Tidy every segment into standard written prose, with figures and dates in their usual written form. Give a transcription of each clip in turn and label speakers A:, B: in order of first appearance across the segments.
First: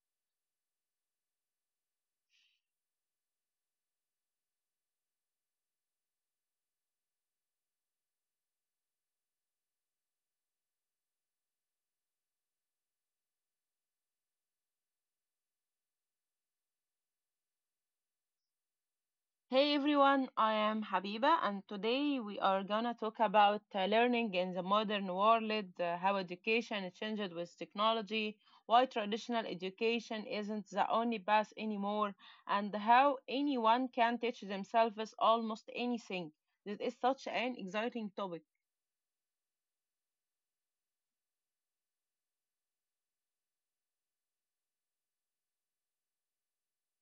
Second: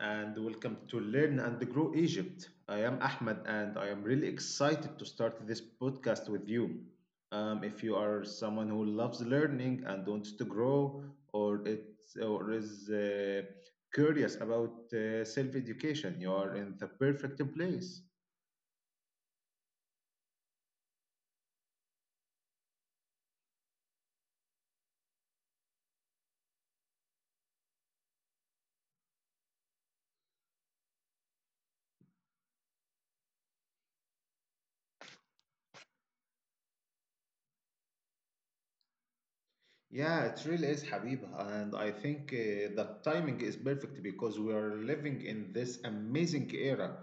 A: and welcome to Learn and Grow Egypt. I am Ahmed, and I am really excited to start this podcast with you. If you are someone who loves learning and wants to grow, or it's or is curious about self-education, you are in the perfect place.
B: Hey everyone, I am Habiba, and today we are gonna talk about learning in the modern world, how education is changed with technology, why traditional education isn't the only path anymore, and how anyone can teach themselves almost anything. This is such an exciting topic.
A: Yeah, it really is, Habiba. And I think the timing is perfect because we are living in this amazing era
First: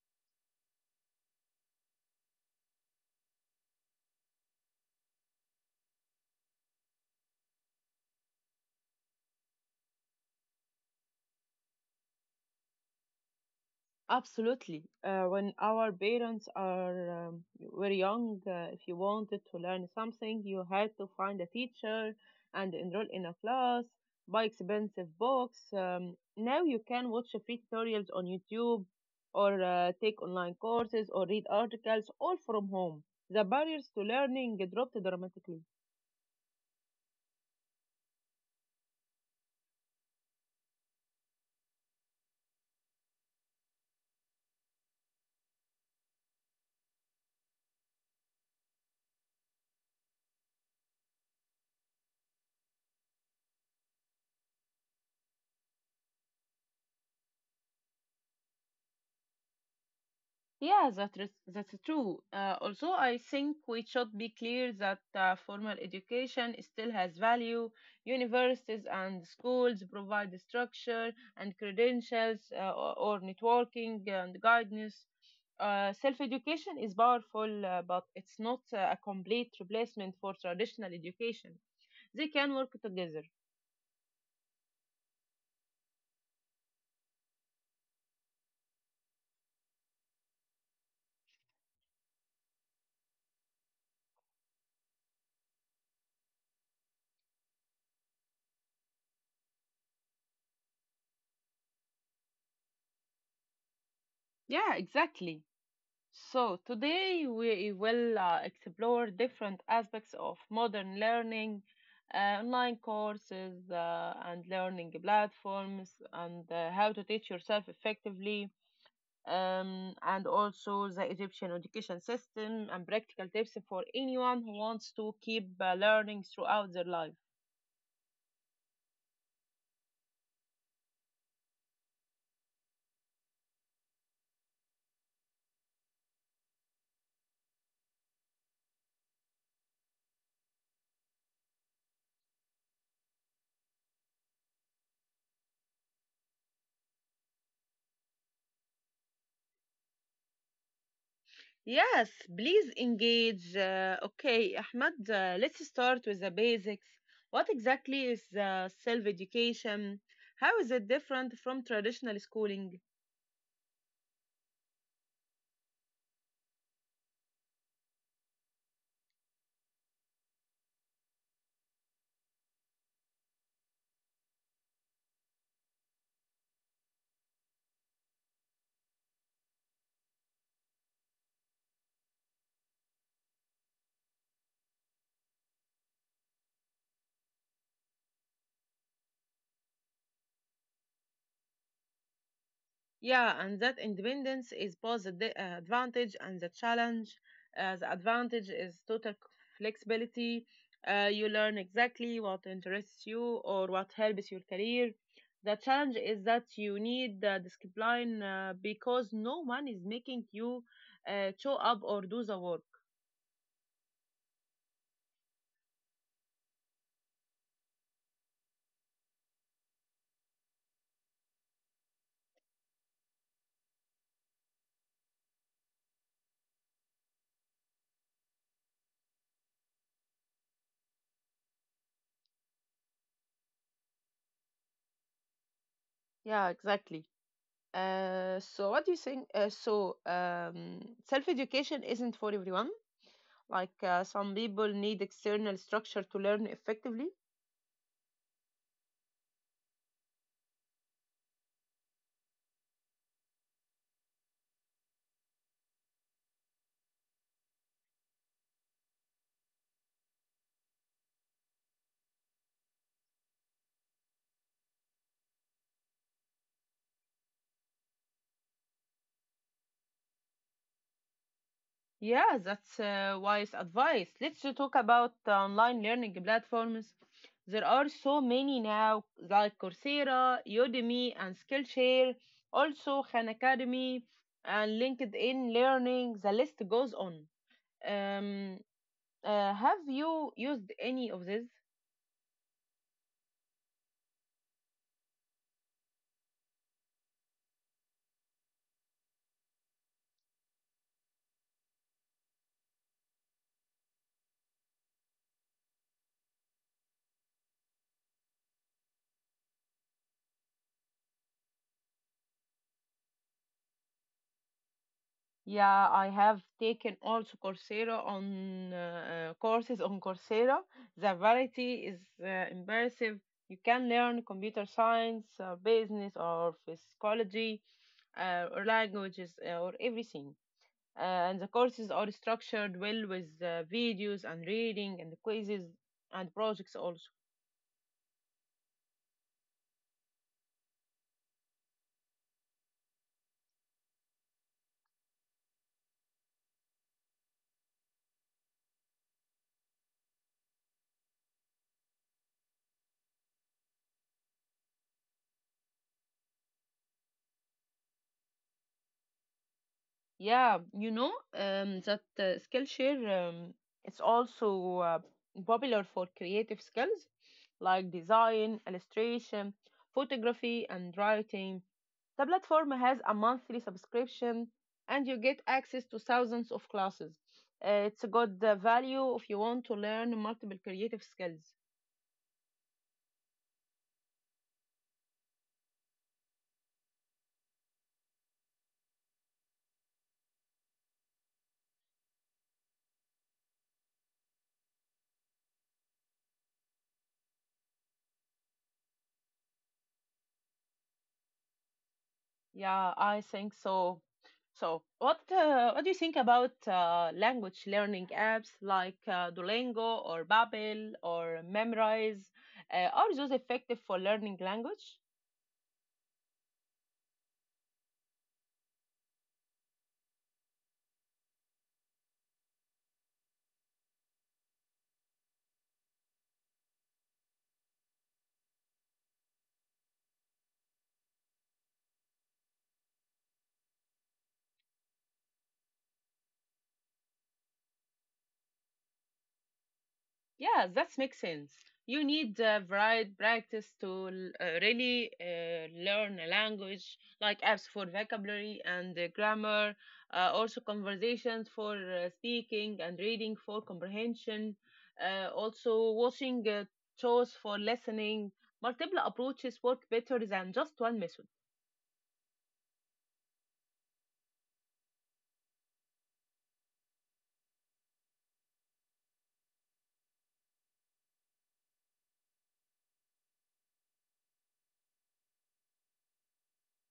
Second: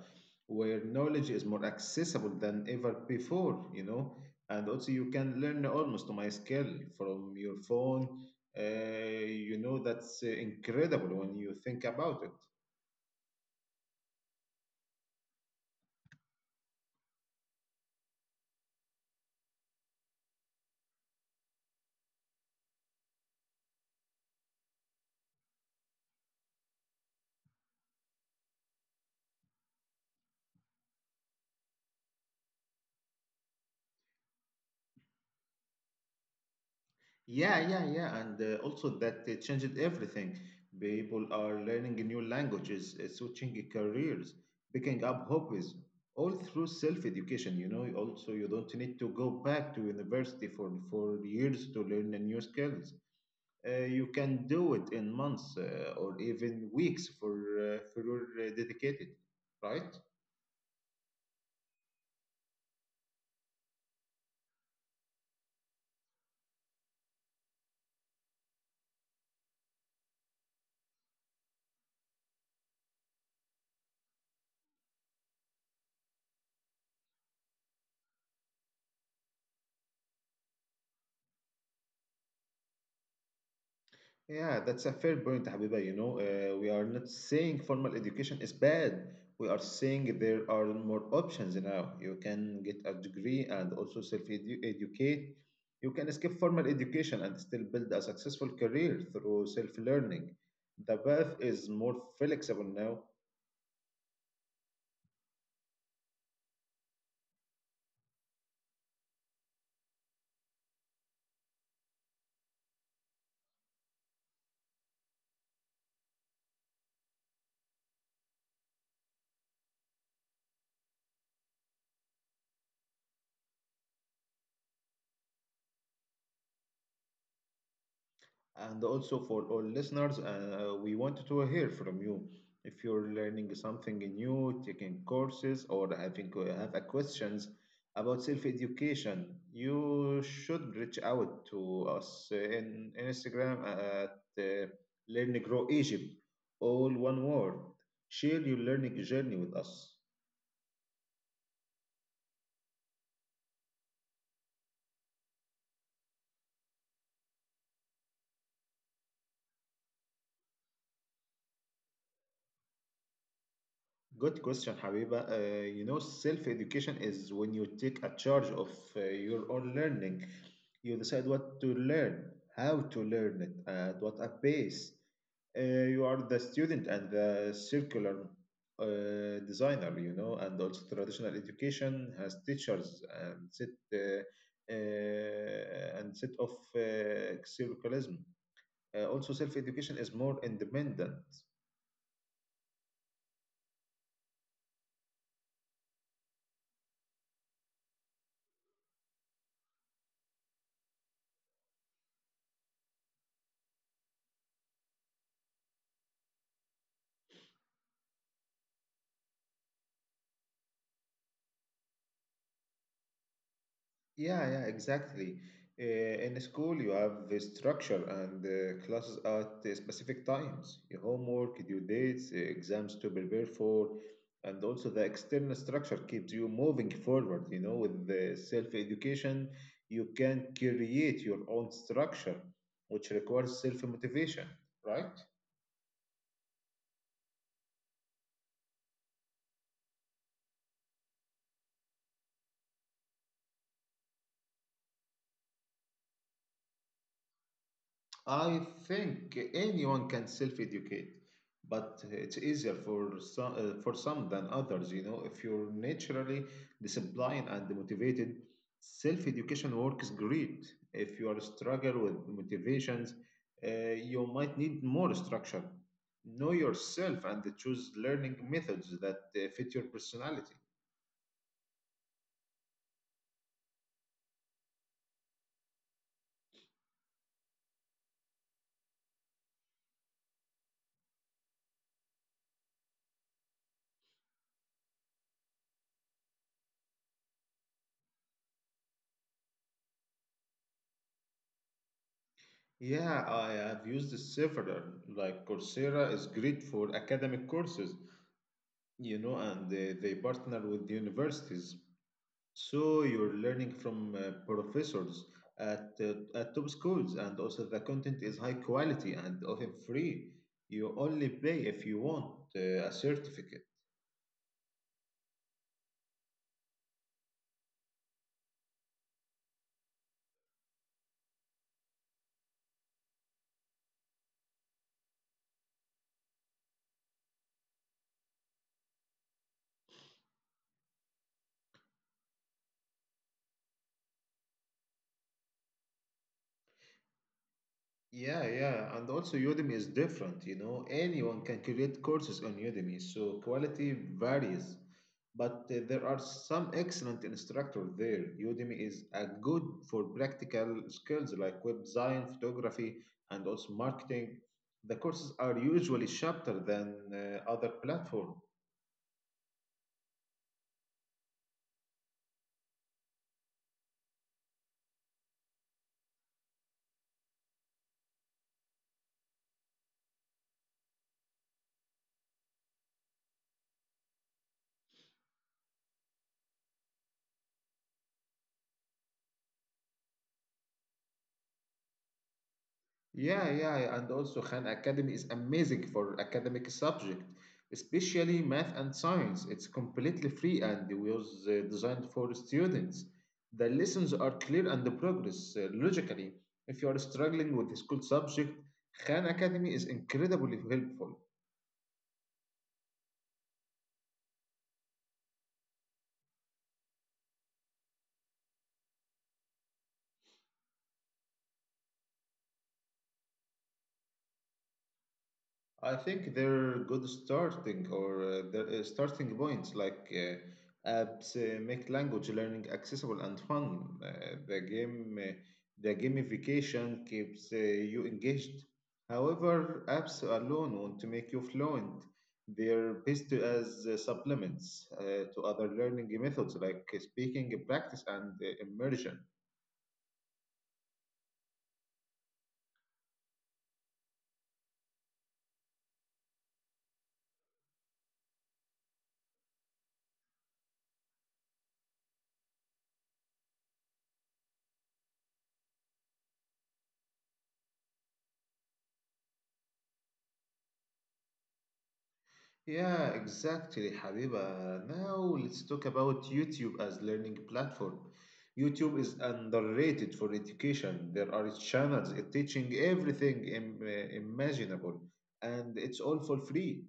A: where knowledge is more accessible than ever before. And also, you can learn almost to my skill from your phone. Uh, you know, that's Incredible when you think about it.
B: Absolutely. When our parents are were young, if you wanted to learn something, you had to find a teacher and enroll in a class, buy expensive books. Now you can watch free tutorials on YouTube, or take online courses, or read articles all from home. The barriers to learning dropped dramatically.
A: Yeah, yeah, yeah, and also that changed everything. People are learning new languages, switching careers, picking up hobbies, all through self-education. You know, also you don't need to go back to university for years to learn the new skills. You can do it in months or even weeks for your dedicated, right?
B: Yeah, that's true. Also, I think we should be clear that formal education still has value. Universities and schools provide structure and credentials or networking and guidance. Self-education is powerful, but it's not a complete replacement for traditional education. They can work together.
A: Yeah, that's a fair point, Habiba. We are not saying formal education is bad. We are saying there are more options now. You can get a degree and also self-educate. You can escape formal education and still build a successful career through self-learning. The path is more flexible now.
B: Yeah, exactly. So, today we will explore different aspects of modern learning, online courses, and learning platforms, and how to teach yourself effectively, and also the Egyptian education system and practical tips for anyone who wants to keep learning throughout their life.
A: And also for all listeners, we wanted to hear from you. If you're learning something new, taking courses, or having have a questions about self-education, you should reach out to us in Instagram at Learn Grow Egypt, all one word. Share your learning journey with us.
B: Yes, please engage. Okay, Ahmad, let's start with the basics. What exactly is self education? How is it different from traditional schooling?
A: Good question, Habiba. Self-education is when you take a charge of your own learning. You decide what to learn, how to learn it, at what a pace. You are the student and the circular designer, you know, and also traditional education has teachers and uh, set of uh, curriculum. Also, self-education is more independent.
B: Yeah, and that independence is both the advantage and the challenge. The advantage is total flexibility. You learn exactly what interests you or what helps your career. The challenge is that you need discipline because no one is making you show up or do the work.
A: Yeah, exactly. In school, you have the structure and classes at specific times, your homework, due dates, exams to prepare for, and also the external structure keeps you moving forward. You know, with the self-education, you can create your own structure, which requires self-motivation, right?
B: Yeah, exactly. So what do you think? So self-education isn't for everyone. Like some people need external structure to learn effectively.
A: I think anyone can self-educate, but it's easier for some than others. You know, if you're naturally disciplined and motivated, self-education works great. If you are struggle with motivations, you might need more structure. Know yourself and choose learning methods that fit your personality.
B: Yeah, that's wise advice. Let's talk about online learning platforms. There are so many now, like Coursera, Udemy, and Skillshare, also Khan Academy and LinkedIn Learning. The list goes on. Um, have you used any of these?
A: Yeah, I have used several. Like Coursera is great for academic courses, you know, and they partner with the universities. So you're learning from professors at top schools, and also the content is high quality and often free. You only pay if you want a certificate.
B: Yeah, I have taken also Coursera on courses on Coursera. The variety is impressive. You can learn computer science, business, or psychology, or languages, or everything. Uh, and the courses are structured well with videos and reading and quizzes and projects also.
A: Yeah, and also Udemy is different, you know. Anyone can create courses on Udemy, so quality varies. But there are some excellent instructors there. Udemy is good for practical skills like web design, photography, and also marketing. The courses are usually shorter than other platforms.
B: Yeah, that Skillshare it's also popular for creative skills like design, illustration, photography, and writing. The platform has a monthly subscription, and you get access to thousands of classes. It's a good value if you want to learn multiple creative skills.
A: Yeah, and also Khan Academy is amazing for academic subject, especially math and science. It's completely free and was designed for students. The lessons are clear and the progress logically. If you are struggling with the school subject, Khan Academy is incredibly helpful.
B: Yeah, I think so. So, what do you think about language learning apps like Duolingo or Babel or Memrise? Are those effective for learning language?
A: I think they're good starting or the starting points like apps make language learning accessible and fun. The gamification keeps you engaged. However, apps alone want to make you fluent. They're best as supplements to other learning methods like speaking practice and immersion.
B: Yeah, that makes sense. You need varied practice to really learn a language, like apps for vocabulary and grammar, also conversations for speaking and reading for comprehension, also watching shows for listening. Multiple approaches work better than just one method.
A: Yeah, exactly, Habiba. Now let's talk about YouTube as learning platform. YouTube is underrated for education. There are channels teaching everything imaginable, and it's all for free.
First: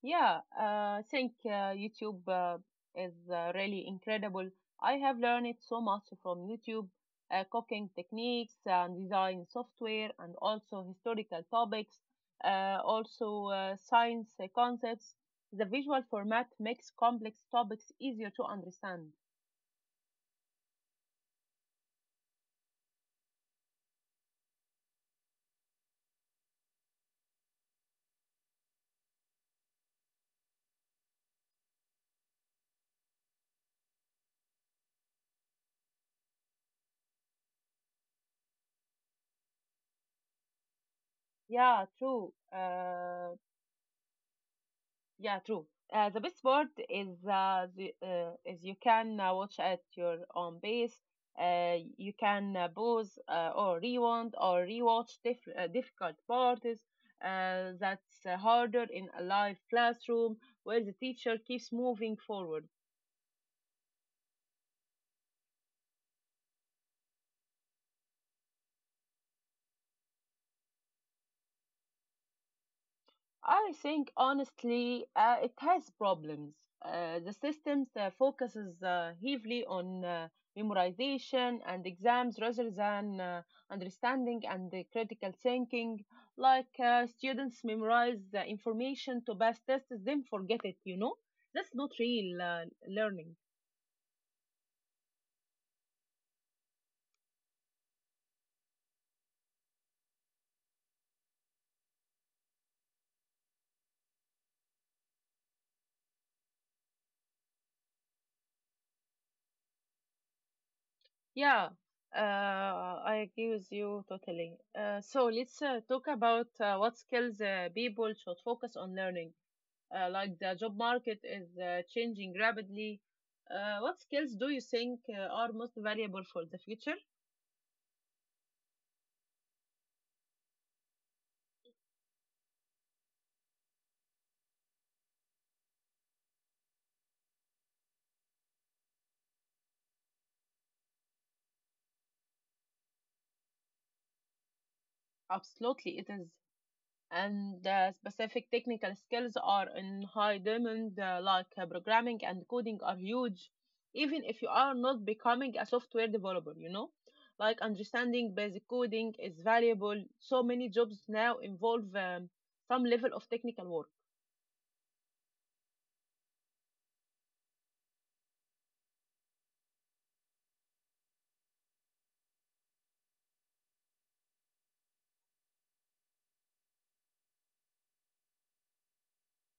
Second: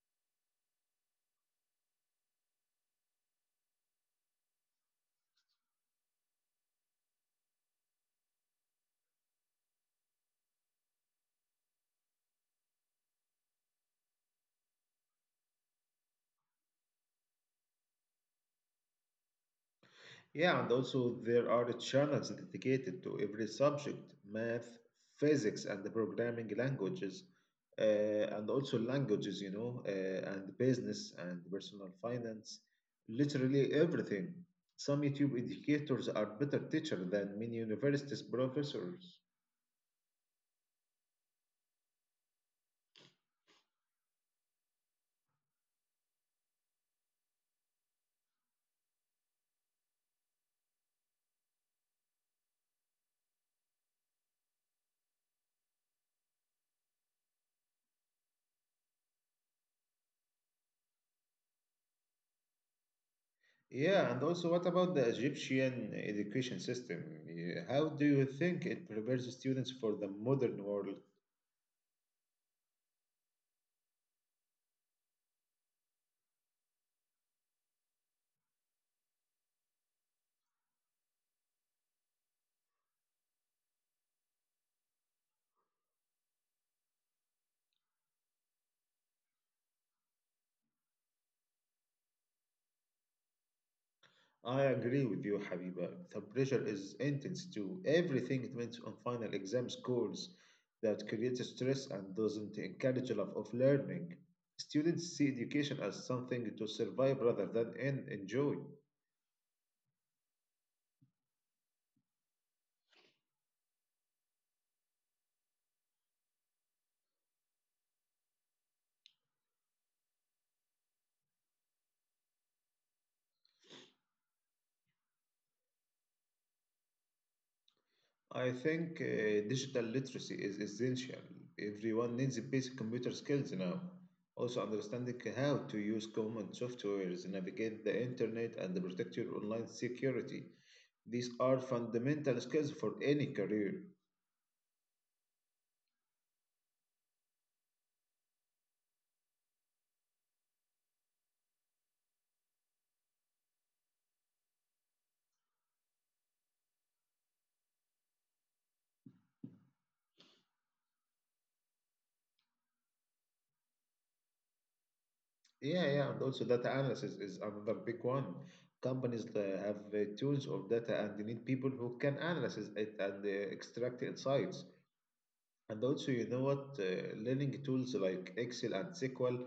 B: Yeah, I think YouTube is really incredible. I have learned so much from YouTube, cooking techniques and design software, and also historical topics, also science concepts. The visual format makes complex topics easier to understand.
A: Yeah, and also there are channels dedicated to every subject, math, physics, and the programming languages, and also languages, and business and personal finance, literally everything. Some YouTube educators are better teachers than many universities professors.
B: Yeah, true. Yeah, true. The best part is you can watch at your own pace. You can pause or rewind or rewatch difficult parts. That's harder in a live classroom where the teacher keeps moving forward.
A: Yeah, and also what about the Egyptian education system? Yeah, how do you think it prepares students for the modern world?
B: I think honestly, it has problems. The system focuses heavily on memorization and exams rather than understanding and the critical thinking. Like students memorize the information to pass tests, then forget it. You know, that's not real learning.
A: I agree with you, Habiba. The pressure is intense too. Everything depends on final exam scores that creates stress and doesn't encourage a love of learning. Students see education as something to survive rather than enjoy.
B: Yeah, I agree with you totally. So let's talk about what skills people should focus on learning, like the job market is changing rapidly. What skills do you think are most valuable for the future?
A: I think digital literacy is essential. Everyone needs basic computer skills now. Also, understanding how to use common softwares, navigate the internet, and protect your online security. These are fundamental skills for any career.
B: Absolutely, it is. And specific technical skills are in high demand, like programming and coding are huge, even if you are not becoming a software developer, you know? Like understanding basic coding is valuable. So many jobs now involve some level of technical work.
A: Yeah, and also data analysis is another big one. Companies have tons of data and they need people who can analyze it and extract insights. And also, you know what? Learning tools like Excel and SQL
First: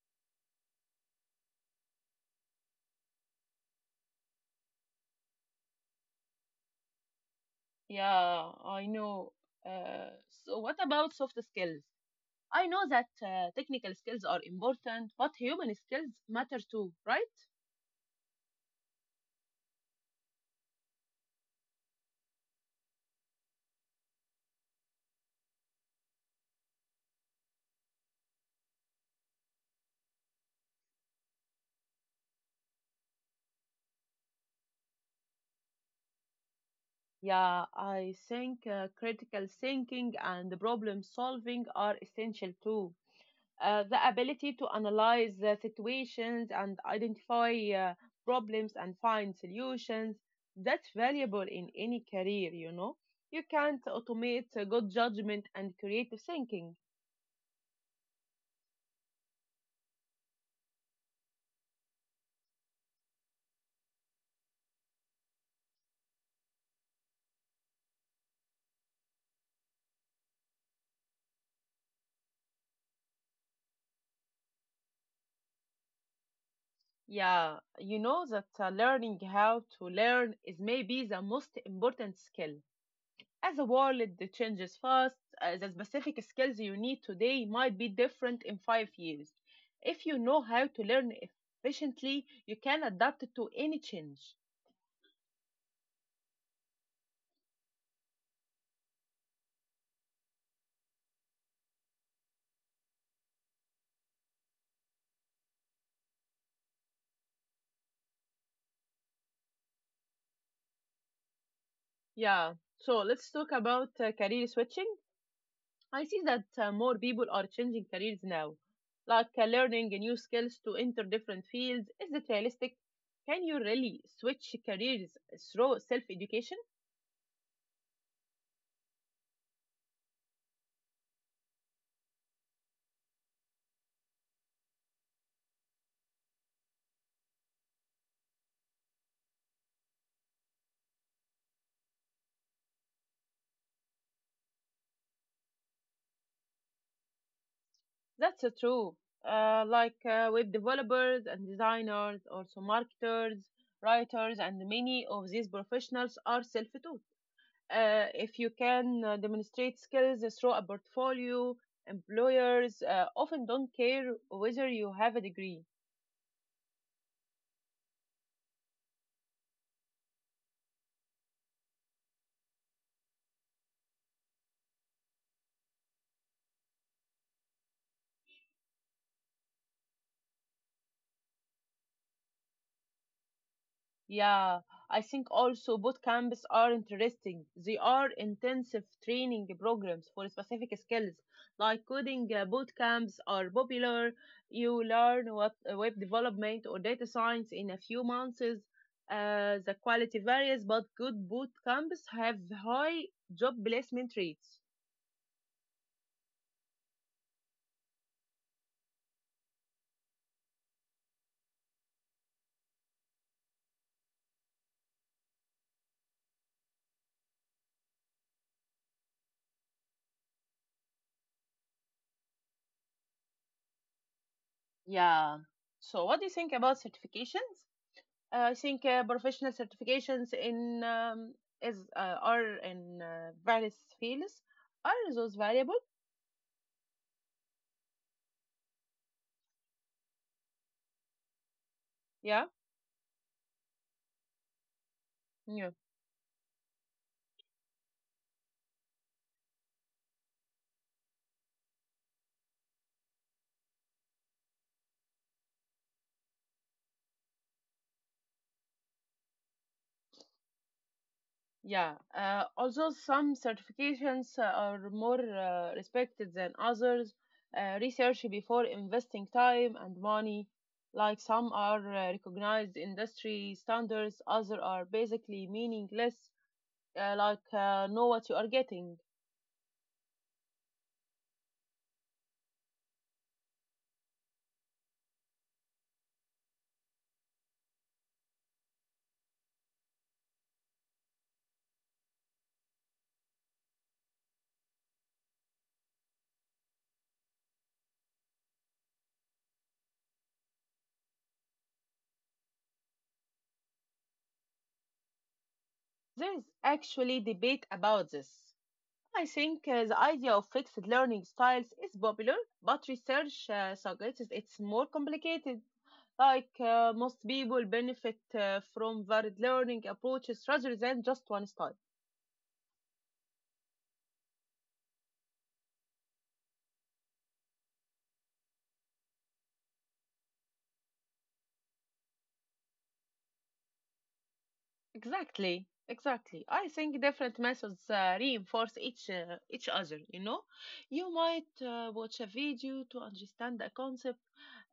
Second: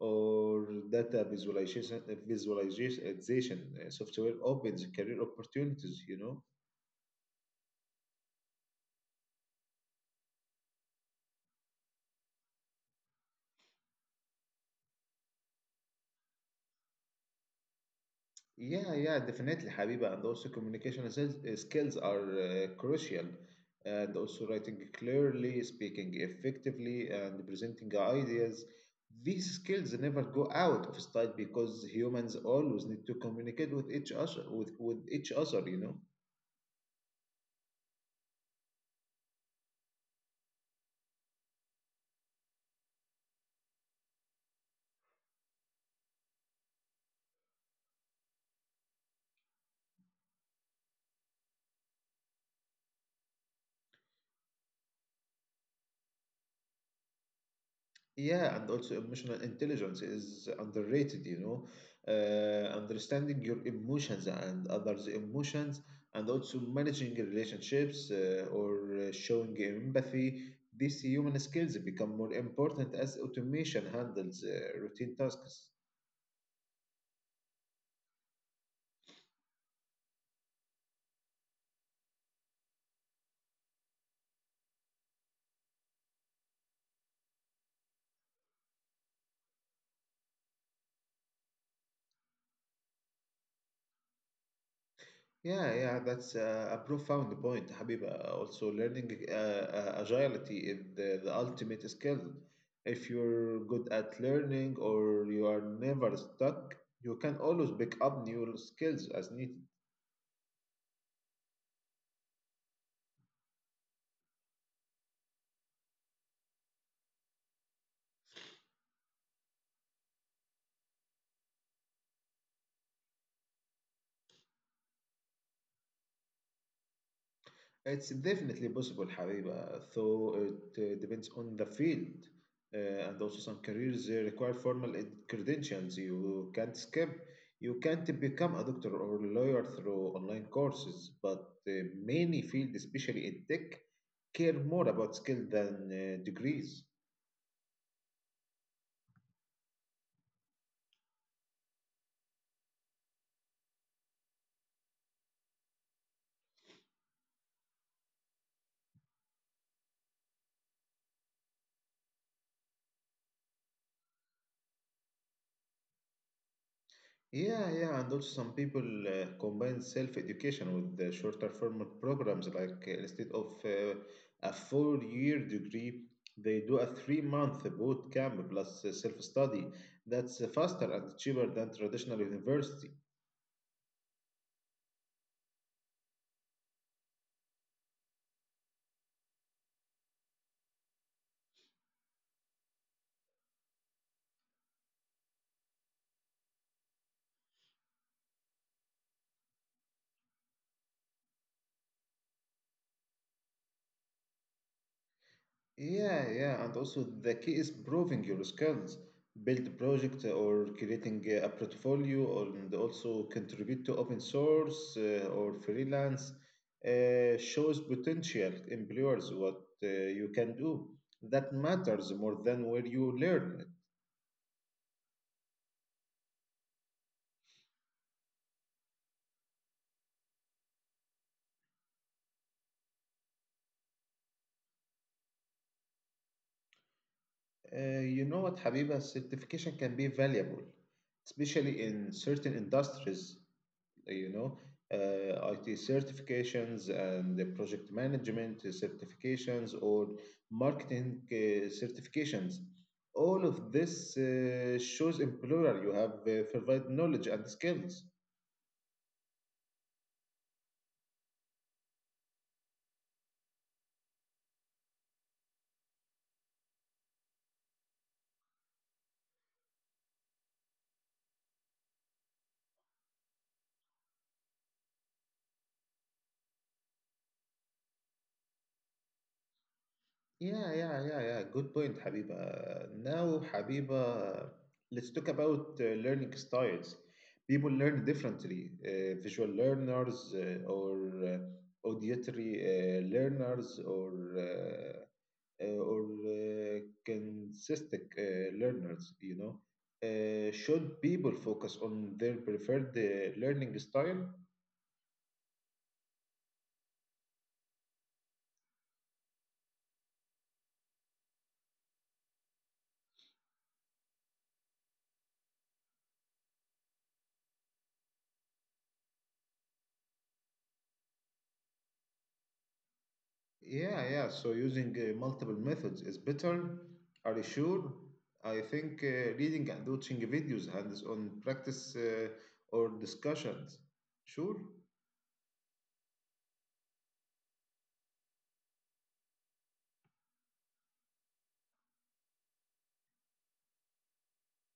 A: or data visualization, visualization software opens career opportunities, you know?
B: Yeah, I know. Uh, so, what about soft skills? I know that technical skills are important, but human skills matter too, right?
A: Yeah, yeah, definitely, Habiba. And also, communication skills skills are crucial. And also, writing clearly, speaking effectively, and presenting ideas. These skills never go out of style because humans always need to communicate with each other, you know?
B: Yeah, I think critical thinking and problem solving are essential too. The ability to analyze the situations and identify problems and find solutions, that's valuable in any career, you know. You can't automate good judgment and creative thinking.
A: Yeah, and also emotional intelligence is underrated, you know. Understanding your emotions and others' emotions, and also managing relationships or showing empathy, these human skills become more important as automation handles routine tasks.
B: Yeah, you know that learning how to learn is maybe the most important skill. As the world changes fast, the specific skills you need today might be different in 5 years. If you know how to learn efficiently, you can adapt to any change.
A: Yeah, that's a profound point, Habiba. Also, learning agility is the ultimate skill. If you're good at learning or you are never stuck, you can always pick up new skills as need.
B: Yeah, so let's talk about career switching. I see that more people are changing careers now, like learning new skills to enter different fields. Is it realistic? Can you really switch careers through self education?
A: It's definitely possible, Habiba, though it depends on the field. And also, some careers require formal credentials. You can't skip, you can't become a doctor or lawyer through online courses. But many fields, especially in tech, care more about skill than degrees.
B: That's true. Like web developers and designers, also marketers, writers, and many of these professionals are self taught. If you can demonstrate skills through a portfolio, employers often don't care whether you have a degree.
A: Yeah, and also some people combine self-education with the shorter form programs. Instead of a four-year degree, they do a three-month boot camp plus self-study. That's faster and cheaper than traditional university.
B: Yeah, I think also boot camps are interesting. They are intensive training programs for specific skills, like coding boot camps are popular. You learn what web development or data science in a few months. The quality varies, but good boot camps have high job placement rates.
A: Yeah, and also the key is proving your skills. Build project or creating a portfolio, or, and also contribute to open source or freelance shows potential employers what you can do. That matters more than where you learn
B: Yeah. So, what do you think about certifications? I think professional certifications in is are in various fields, are those valuable?
A: it. Habiba, certification can be valuable, especially in
B: Yeah,
A: certain industries. you know,
B: yeah,
A: IT certifications and the project management certifications or marketing certifications. All of this shows employer you have provided knowledge and skills.
B: yeah. Although some certifications are more respected than others, research before investing time and money. Like some are recognized industry standards, other are basically meaningless. Like know what you are getting.
A: Yeah. Good point, Habiba. Now, Habiba, let's talk about learning styles. People learn differently. Visual learners or uh, auditory learners or consistent learners, you know. Should people focus on their preferred learning style?
B: There's actually debate about this. I think the idea of fixed learning styles is popular, but research suggests it's more complicated. Like most people benefit from varied learning approaches rather than just one style.
A: Yeah, yeah. So using multiple methods is better. Are you sure? I think reading and watching videos, hands-on practice, or discussions. Sure.
B: Exactly, exactly. I think different methods reinforce each other. You know, you might watch a video to understand a concept,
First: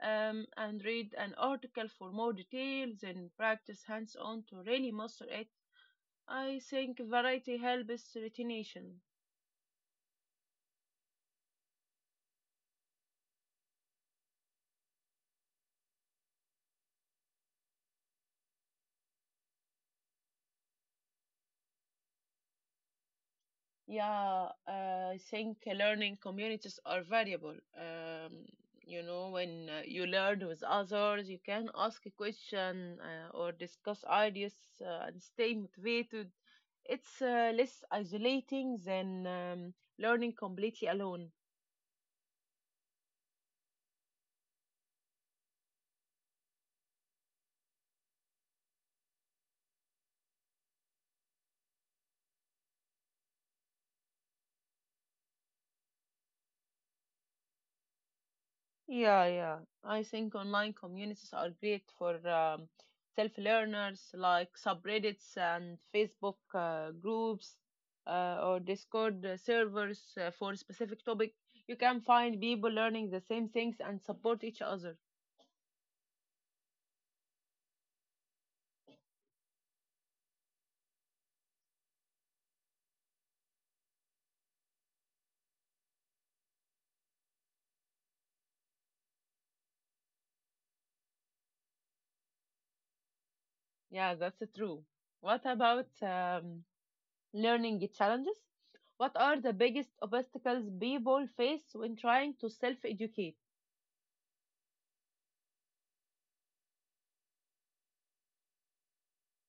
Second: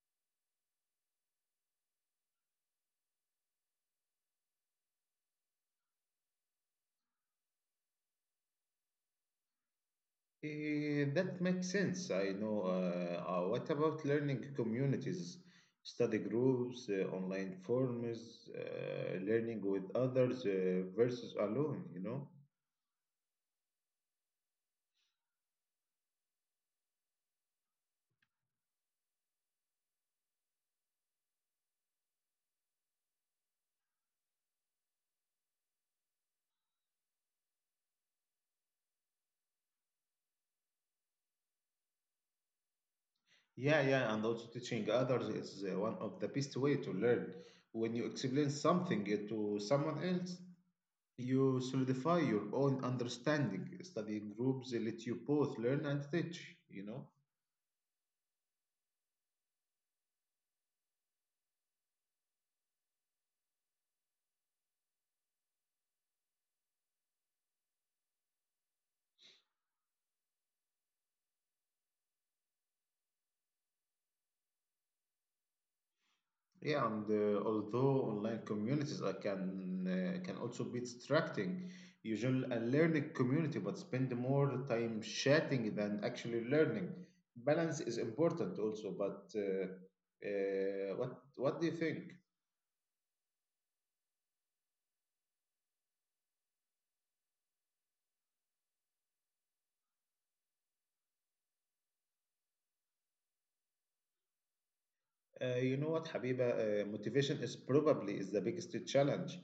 B: and read an article for more details, and practice hands-on to really master it. I think variety helps retention.
A: Eh, that makes sense. I know. What about learning communities, study groups, online forums, learning with others versus alone, you know?
B: Yeah, I think learning communities are valuable. When you learn with others, you can ask a question or discuss ideas and stay motivated. It's less isolating than learning completely alone.
A: Yeah, yeah, and also teaching others is one of the best way to learn. When you explain something to someone else, you solidify your own understanding. Study groups let you both learn and teach, you know?
B: Yeah, yeah. I think online communities are great for self-learners like subreddits and Facebook groups or Discord servers for specific topic. You can find people learning the same things and support each other.
A: Yeah, and although online communities can also be distracting, you join a learning community but spend more time chatting than actually learning. Balance is important also, but what do you think?
B: Yeah, that's true. What about learning challenges? What are the biggest obstacles people face when trying to self-educate?
A: Habiba, motivation is probably is the biggest challenge.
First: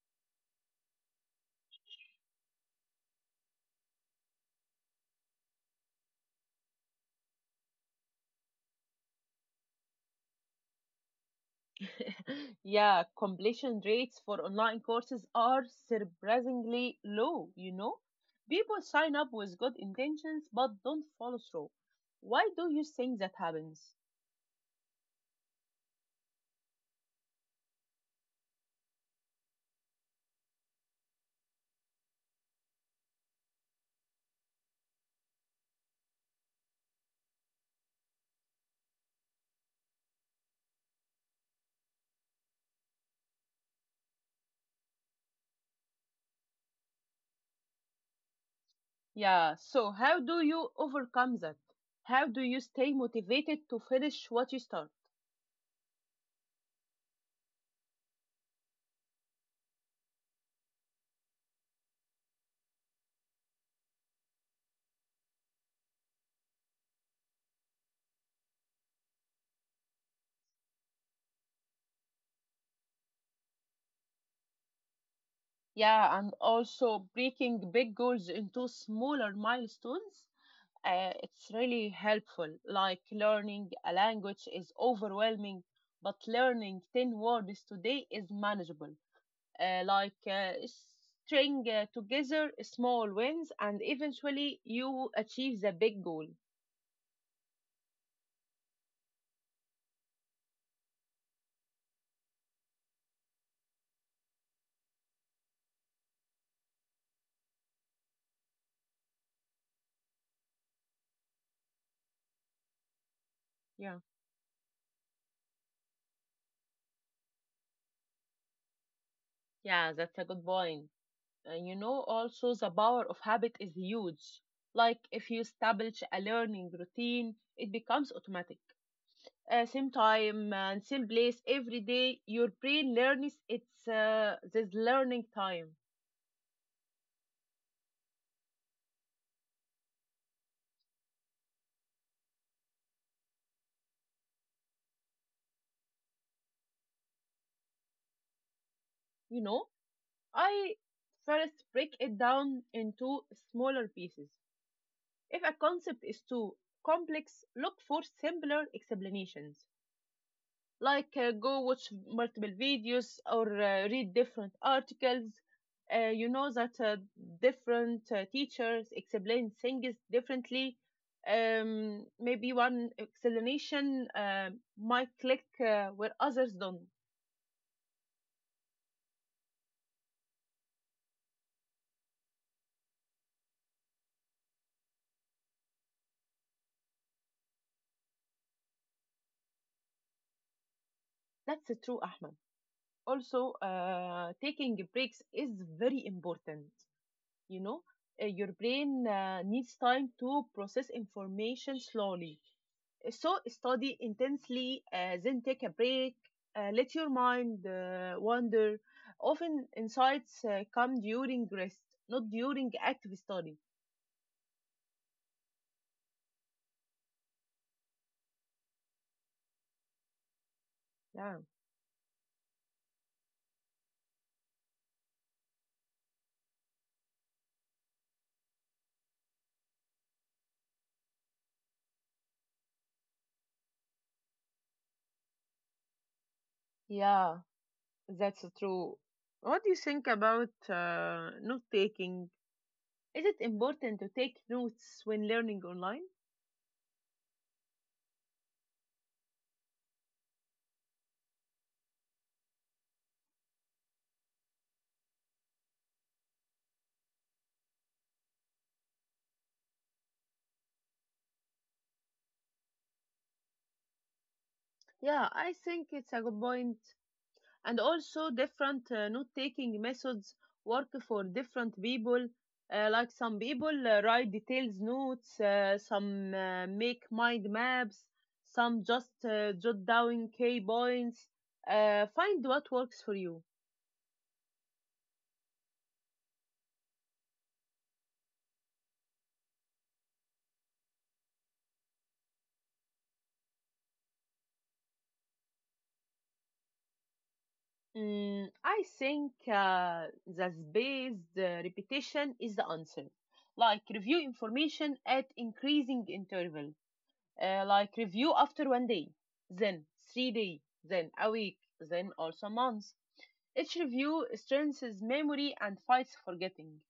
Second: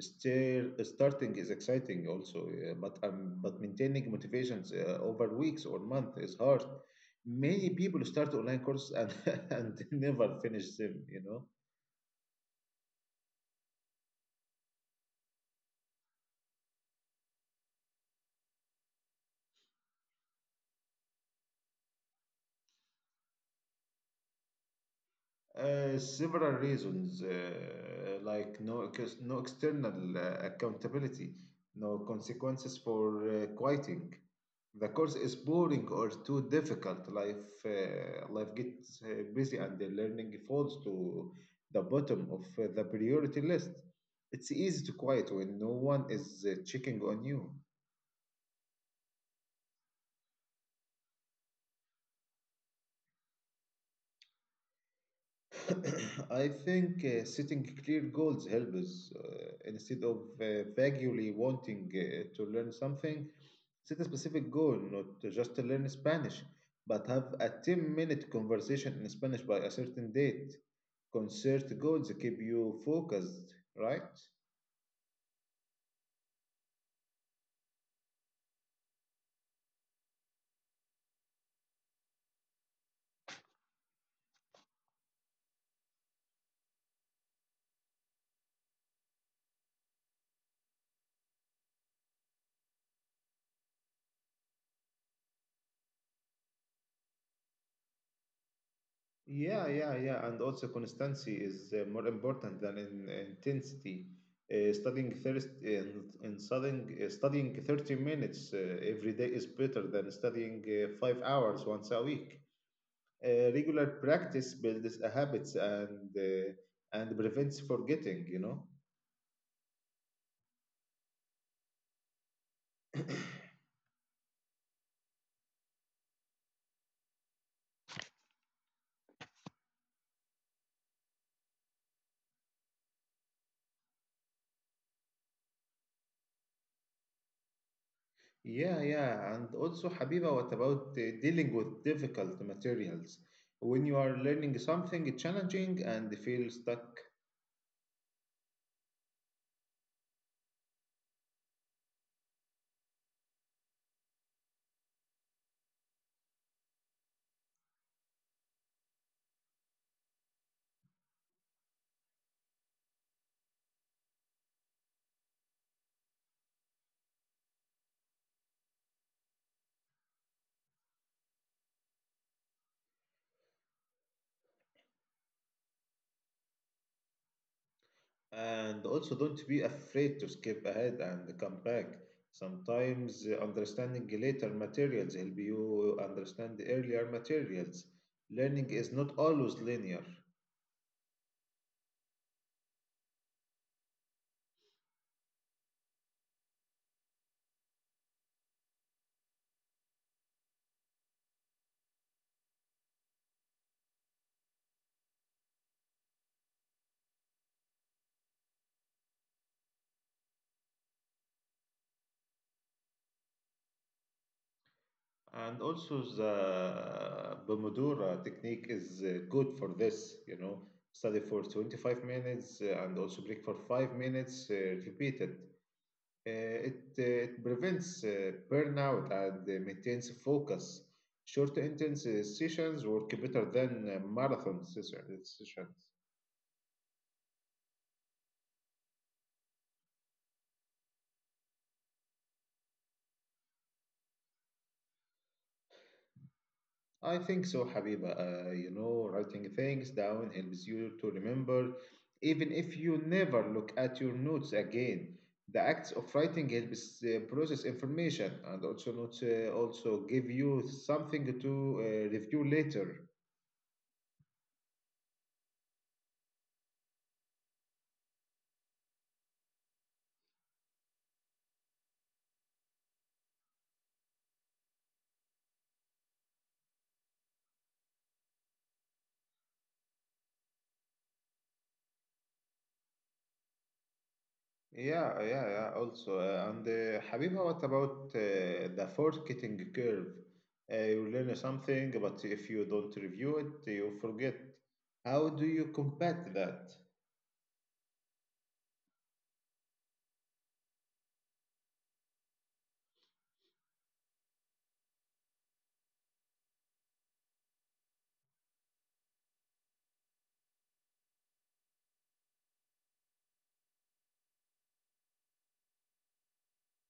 A: Still, starting is exciting also, but maintaining motivations over weeks or month is hard. Many people start online courses and and never finish them. You know.
B: Yeah, completion rates for online courses are surprisingly low, you know? People sign up with good intentions but don't follow through. Why do you think that happens?
A: Several reasons, like no external accountability, no consequences for quitting. The course is boring or too difficult. Life gets busy and the learning falls to the bottom of the priority list. It's easy to quit when no one is checking on you.
B: Yeah, so how do you overcome that? How do you stay motivated to finish what you start?
A: I think setting clear goals helps us. Instead of vaguely wanting to learn something, set a specific goal, not to just to learn Spanish, but have a 10-minute minute conversation in Spanish by a certain date. Concert goals keep you focused, right?
B: Yeah, and also breaking big goals into smaller milestones, it's really helpful. Like learning a language is overwhelming, but learning 10 words today is manageable. Like, string together small wins, and eventually you achieve the big goal.
A: Yeah. And also, constancy is more important than in intensity. Studying thirst in studying, Studying 30 minutes every day is better than studying 5 hours once a week. Regular
B: Yeah,
A: practice builds a habits and prevents forgetting.
B: yeah, that's a good point. Also, the power of habit is huge. Like if you establish a learning routine, it becomes automatic. Same time and same place every day, your brain learns it's this learning time,
A: Yeah, yeah. And also, Habiba, what about dealing with difficult materials? When you are learning something challenging and feel stuck,
B: you know. I first break it down into smaller pieces. If a concept is too complex, look for simpler explanations, like go watch multiple videos or read different articles. You know that different teachers explain things differently. Maybe one explanation might click where others don't.
A: and also, don't be afraid to skip ahead and come back. Sometimes understanding later materials help you understand the earlier materials. Learning is not always linear.
B: That's true, Ahmed. Also, taking breaks is very important. You know, your brain needs time to process information slowly. So study intensely, then take a break. Let your mind wander. Often insights come during rest, not during active study.
A: And also, the Pomodoro technique is good for this. You know, study
B: Yeah.
A: for 25 minutes and also break for 5 minutes, repeat it. It prevents burnout and maintains focus. Short intense sessions work better than sessions.
B: Yeah, that's true. What do you think about note taking? Is it important to take notes when learning online?
A: I think so, Habiba. You know, writing things down helps you to remember, even if you never look at your notes again. The act of writing helps process information and also not also give you something to review later.
B: Yeah, I think it's a good point. And also different note taking methods work for different people, like some people write details notes, some make mind maps, some just jot down key points. Find what works for you.
A: Yeah, yeah, yeah. Also, and Habiba, what about the forgetting curve? You learn something, but if you don't review it, you forget. How do you combat that?
B: I think the repetition is the answer, like review information at increasing interval, like review after 1 day, then 3 days, then a week, then also months. Each review strengthens memory and fights forgetting.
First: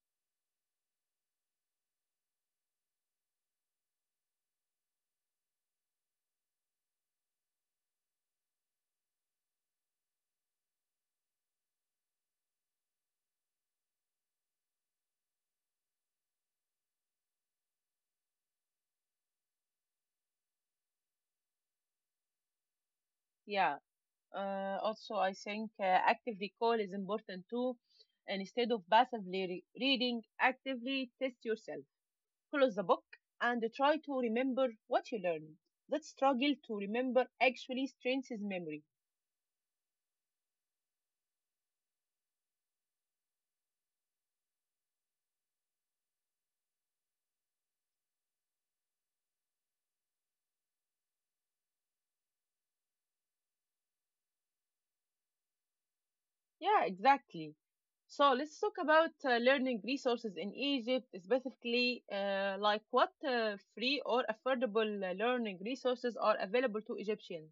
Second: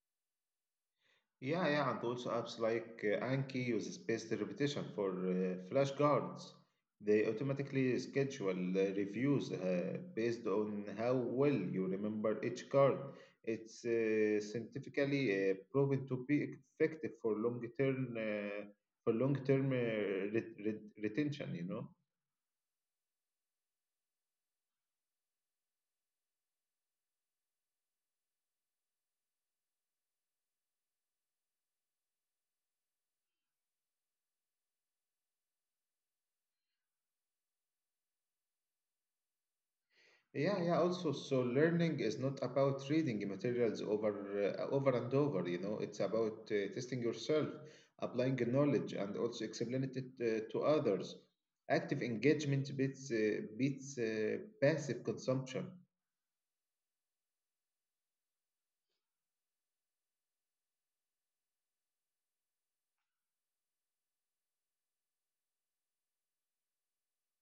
A: Yeah, yeah, and also apps like Anki use spaced repetition for flash guards. They automatically schedule reviews based on how well you remember each card. It's scientifically proven to be effective for long-term retention, you know.
B: Yeah. Also, I think active recall is important too. And instead of passively reading, actively test yourself. Close the book and try to remember what you learned. That struggle to remember actually strengthens memory.
A: Yeah, yeah. Also, so learning is not about reading materials over and over. You know, it's about testing yourself, applying the knowledge, and also explaining it to others. Active engagement beats passive consumption.
B: Yeah, exactly. So let's talk about learning resources in Egypt, specifically like what free or affordable learning resources are available to Egyptians.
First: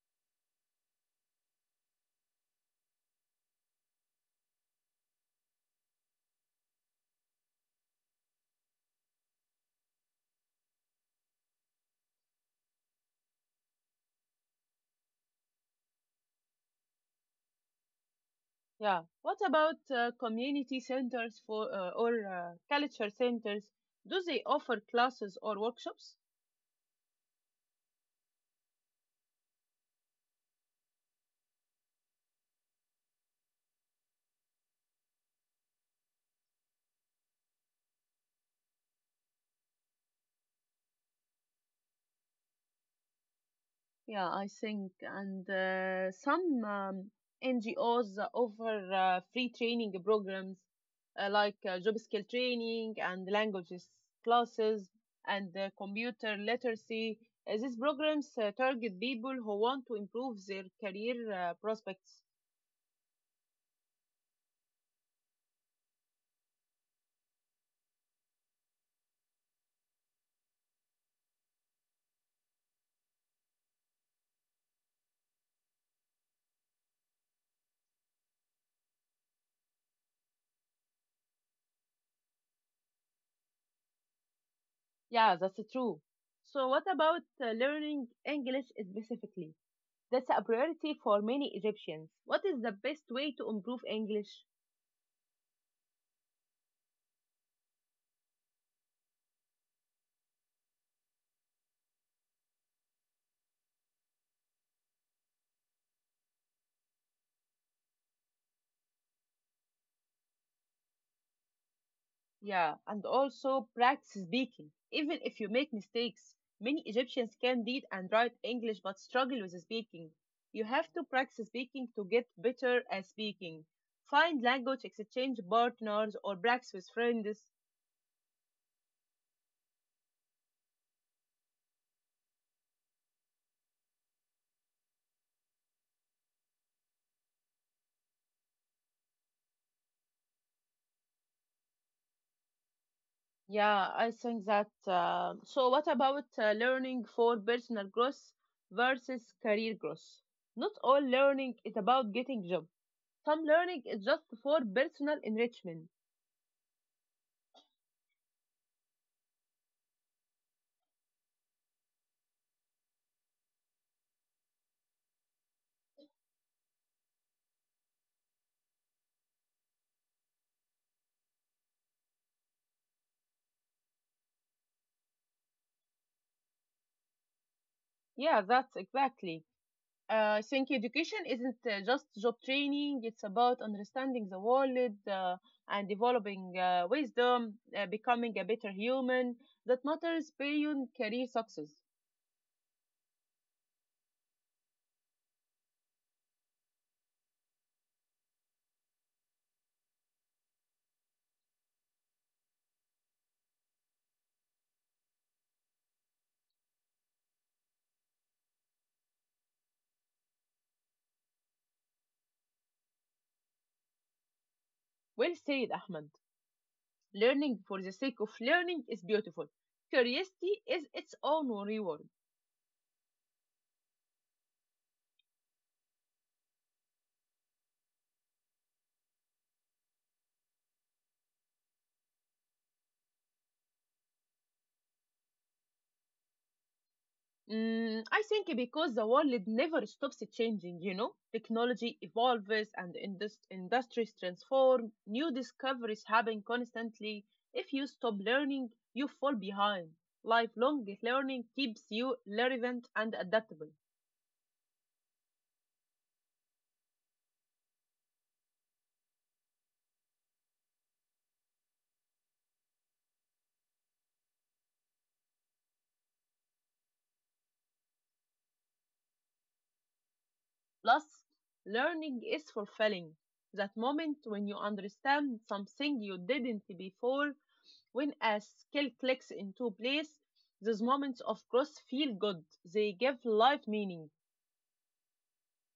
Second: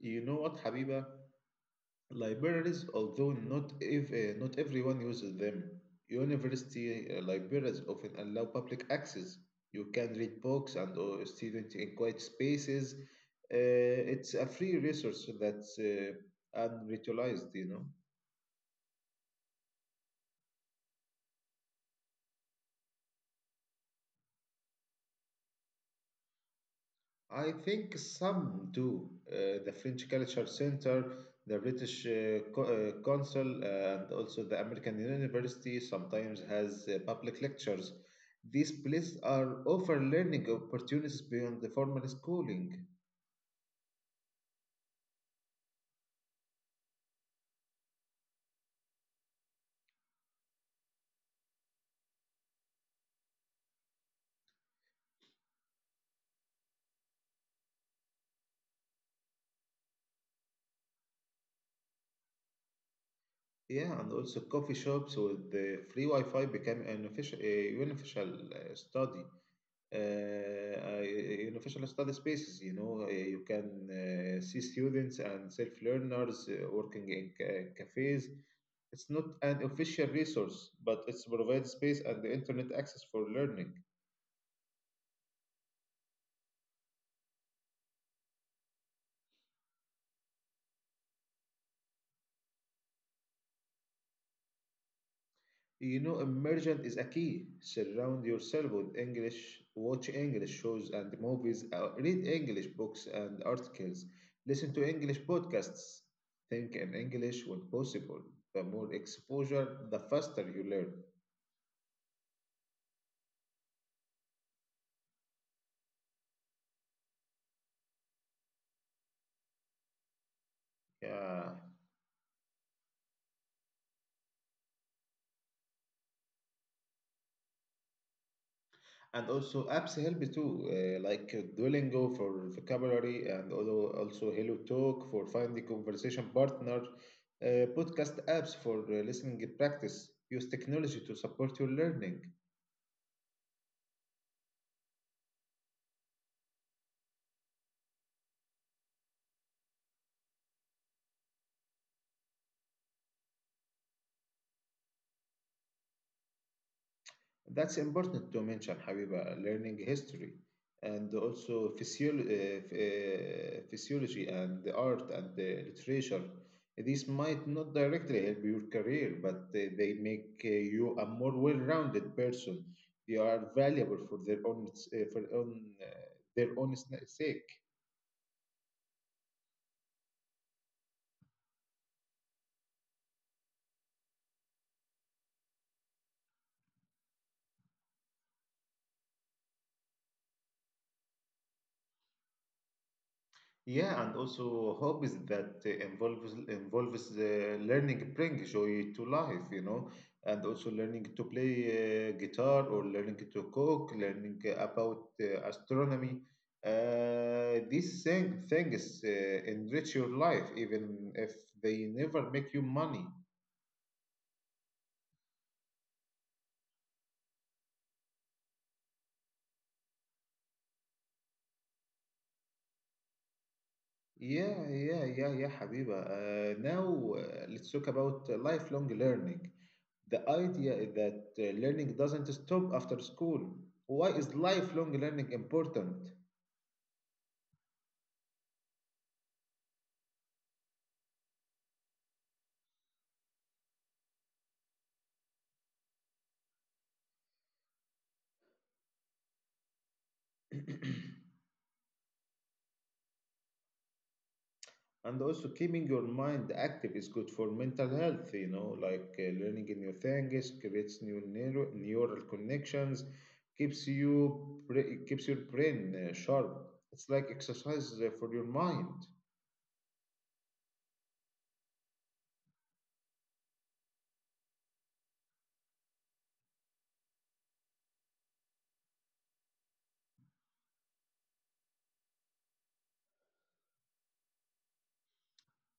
A: You know what, Habiba? Libraries, although not everyone uses them, university libraries often allow public access. You can read books and students in quiet spaces. It's a free resource that's unutilized, you know.
B: Yeah. What about community centers for or culture centers? Do they offer classes or workshops?
A: I think some do. The French Culture Center, the British Council, and also the American University sometimes has public lectures. These places are offer learning opportunities beyond the formal schooling.
B: Yeah, I think. And some NGOs offer free training programs, like job skill training and languages classes and computer literacy. These programs target people who want to improve their career prospects.
A: Yeah, and also coffee shops with the free Wi-Fi became an official, a universal study. Innovation study spaces. You know, you can see students and self learners working in cafes. It's not an official resource, but it's provides space and the internet access for learning.
B: Yeah, that's true. So, what about learning English specifically? That's a priority for many Egyptians. What is the best way to improve English?
A: You know, immersion is a key. Surround yourself with English, watch English shows and movies, read English books and articles, listen to English podcasts, think in English when possible. The more exposure, the faster you learn.
B: Yeah, and also practice speaking. Even if you make mistakes, many Egyptians can read and write English but struggle with speaking. You have to practice
A: Yeah.
B: speaking to get better at speaking. Find language exchange partners or practice with friends.
A: And also apps help too, like Duolingo for vocabulary and also Hello Talk for finding conversation partner, podcast apps for listening practice. Use technology to support your learning.
B: Yeah, I think that. So, what about learning for personal growth versus career growth? Not all learning is about getting job. Some learning is just for personal enrichment.
A: That's important to mention, Habiba, learning history and also physiology and the art and the literature. These might not directly help your career, but they make you a more well-rounded person. They are valuable for their own sake.
B: Yeah, that's exactly. I think education isn't just job training, it's about understanding the world and developing wisdom, becoming a better human that matters beyond career success.
A: Yeah, and also hobbies that involves involves learning bring joy to life, you know, and also learning to play guitar or learning to cook, learning about astronomy. These things enrich your life, even if they never make you money.
B: Well said, Ahmed. Learning for the sake of learning is beautiful. Curiosity is its own reward.
A: Yeah, yeah, yeah, yeah, Habiba. Now let's talk about lifelong learning. The idea is that learning doesn't stop after school. Why is lifelong learning important?
B: I think because the world never stops changing, you know, technology evolves and industries transform, new discoveries happen constantly. If you stop learning, you fall behind. Lifelong learning keeps you relevant and adaptable.
A: And also, keeping your mind active is good for mental health, you know, like learning new things creates new neural connections, keeps your brain sharp. It's like exercise for your mind.
B: Plus, learning is fulfilling. That moment when you understand something you didn't before, when a skill clicks into place, those moments of growth feel good. They give life meaning.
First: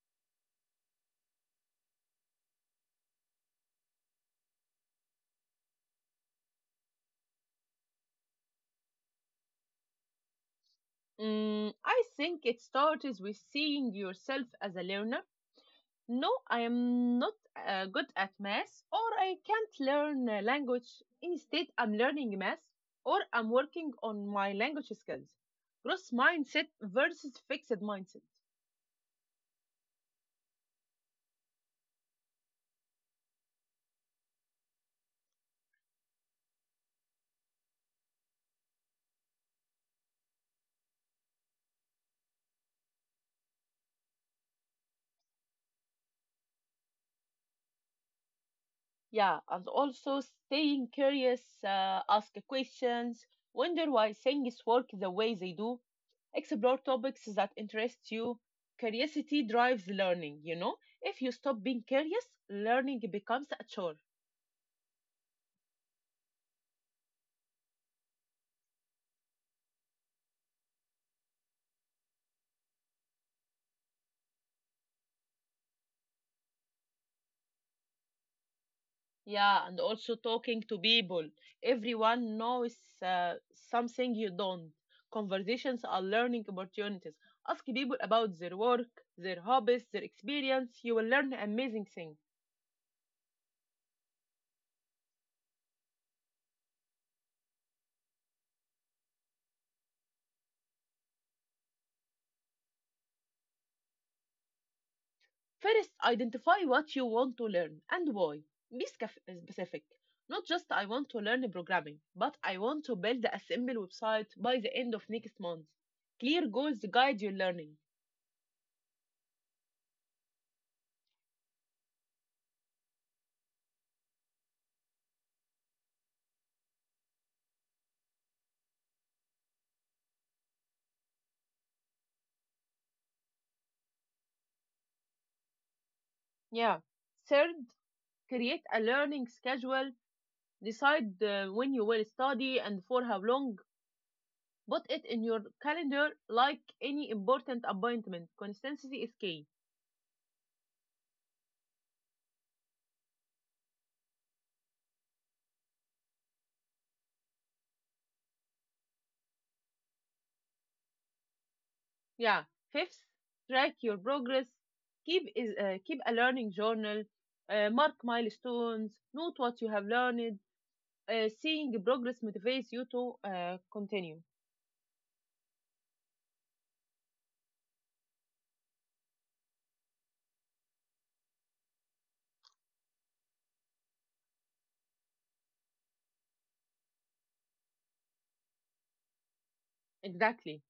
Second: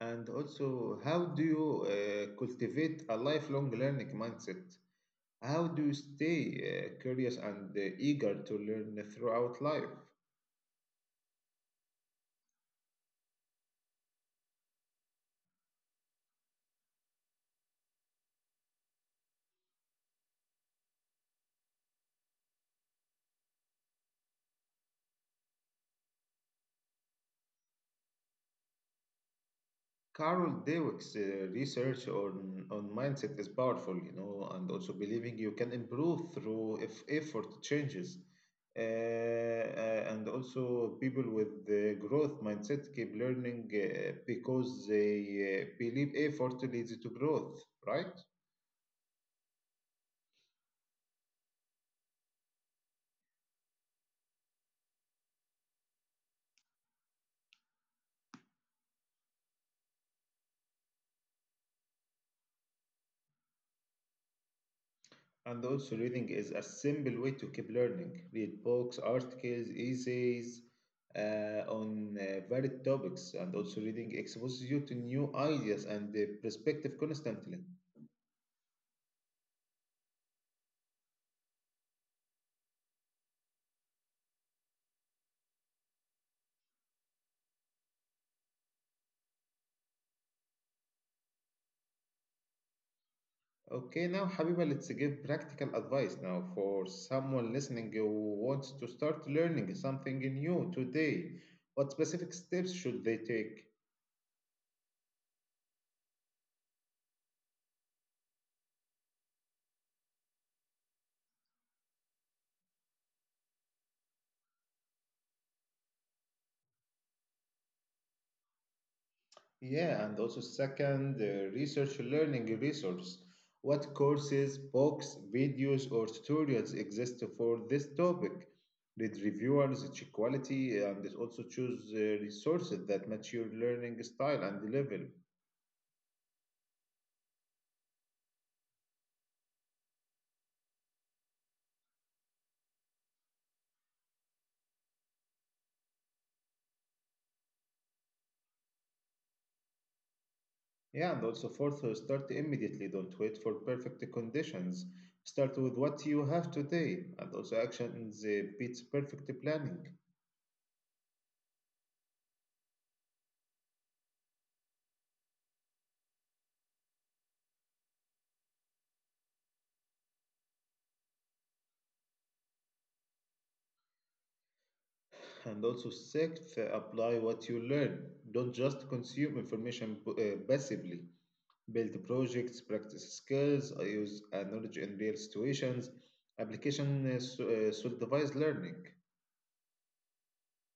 A: And also, how do you cultivate a lifelong learning mindset? How do you stay curious and eager to learn throughout life?
B: I think it starts with seeing yourself as a learner. No, I am not good at math, or I can't learn a language. Instead, I'm learning math, or I'm working on my language skills. Growth mindset versus fixed mindset.
A: Carol Dweck's research on mindset is powerful, you know, and also believing you can improve through if effort changes. And also, people with the growth mindset keep learning because they believe effort leads to growth, right?
B: Yeah, and also staying curious. Ask questions, wonder why things work the way they do, explore topics that interest you. Curiosity drives learning, you know? If you stop being curious, learning becomes a chore.
A: And also, reading is a simple way to keep learning. Read books, articles, essays on varied topics, and also reading exposes you to new ideas and perspective constantly.
B: Yeah, and also talking to people. Everyone knows uh, something you don't. Conversations are learning opportunities. Ask people about their work, their hobbies, their experience. You will learn amazing things.
A: Okay, now, Habiba, let's give practical advice now for someone listening who wants to start learning something new today. What specific steps should they take?
B: First, identify what you want to learn and why. Be specific. Not just I want to learn programming, but I want to build a simple website by the end of next month. Clear goals guide your learning.
A: Yeah, and also second, research learning resource. What courses, books, videos, or tutorials exist for this topic? Read reviewers, check quality, and also choose resources that match your learning style and level.
B: Yeah. Third, create a learning schedule. Decide when you will study and for how long. Put it in your calendar like any important appointment. Consistency is key.
A: Yeah, and also fourth, start immediately. Don't wait for perfect conditions. Start with what you have today, and also actions beats perfect planning.
B: Yeah. Fifth, track your progress. Keep a learning journal. Mark milestones. Note what you have learned. Seeing progress motivates you to continue.
A: And also, sixth, apply what you learn. Don't just consume information passively. Build projects, practice skills, use knowledge in real situations. Application solidifies learning.
B: Exactly.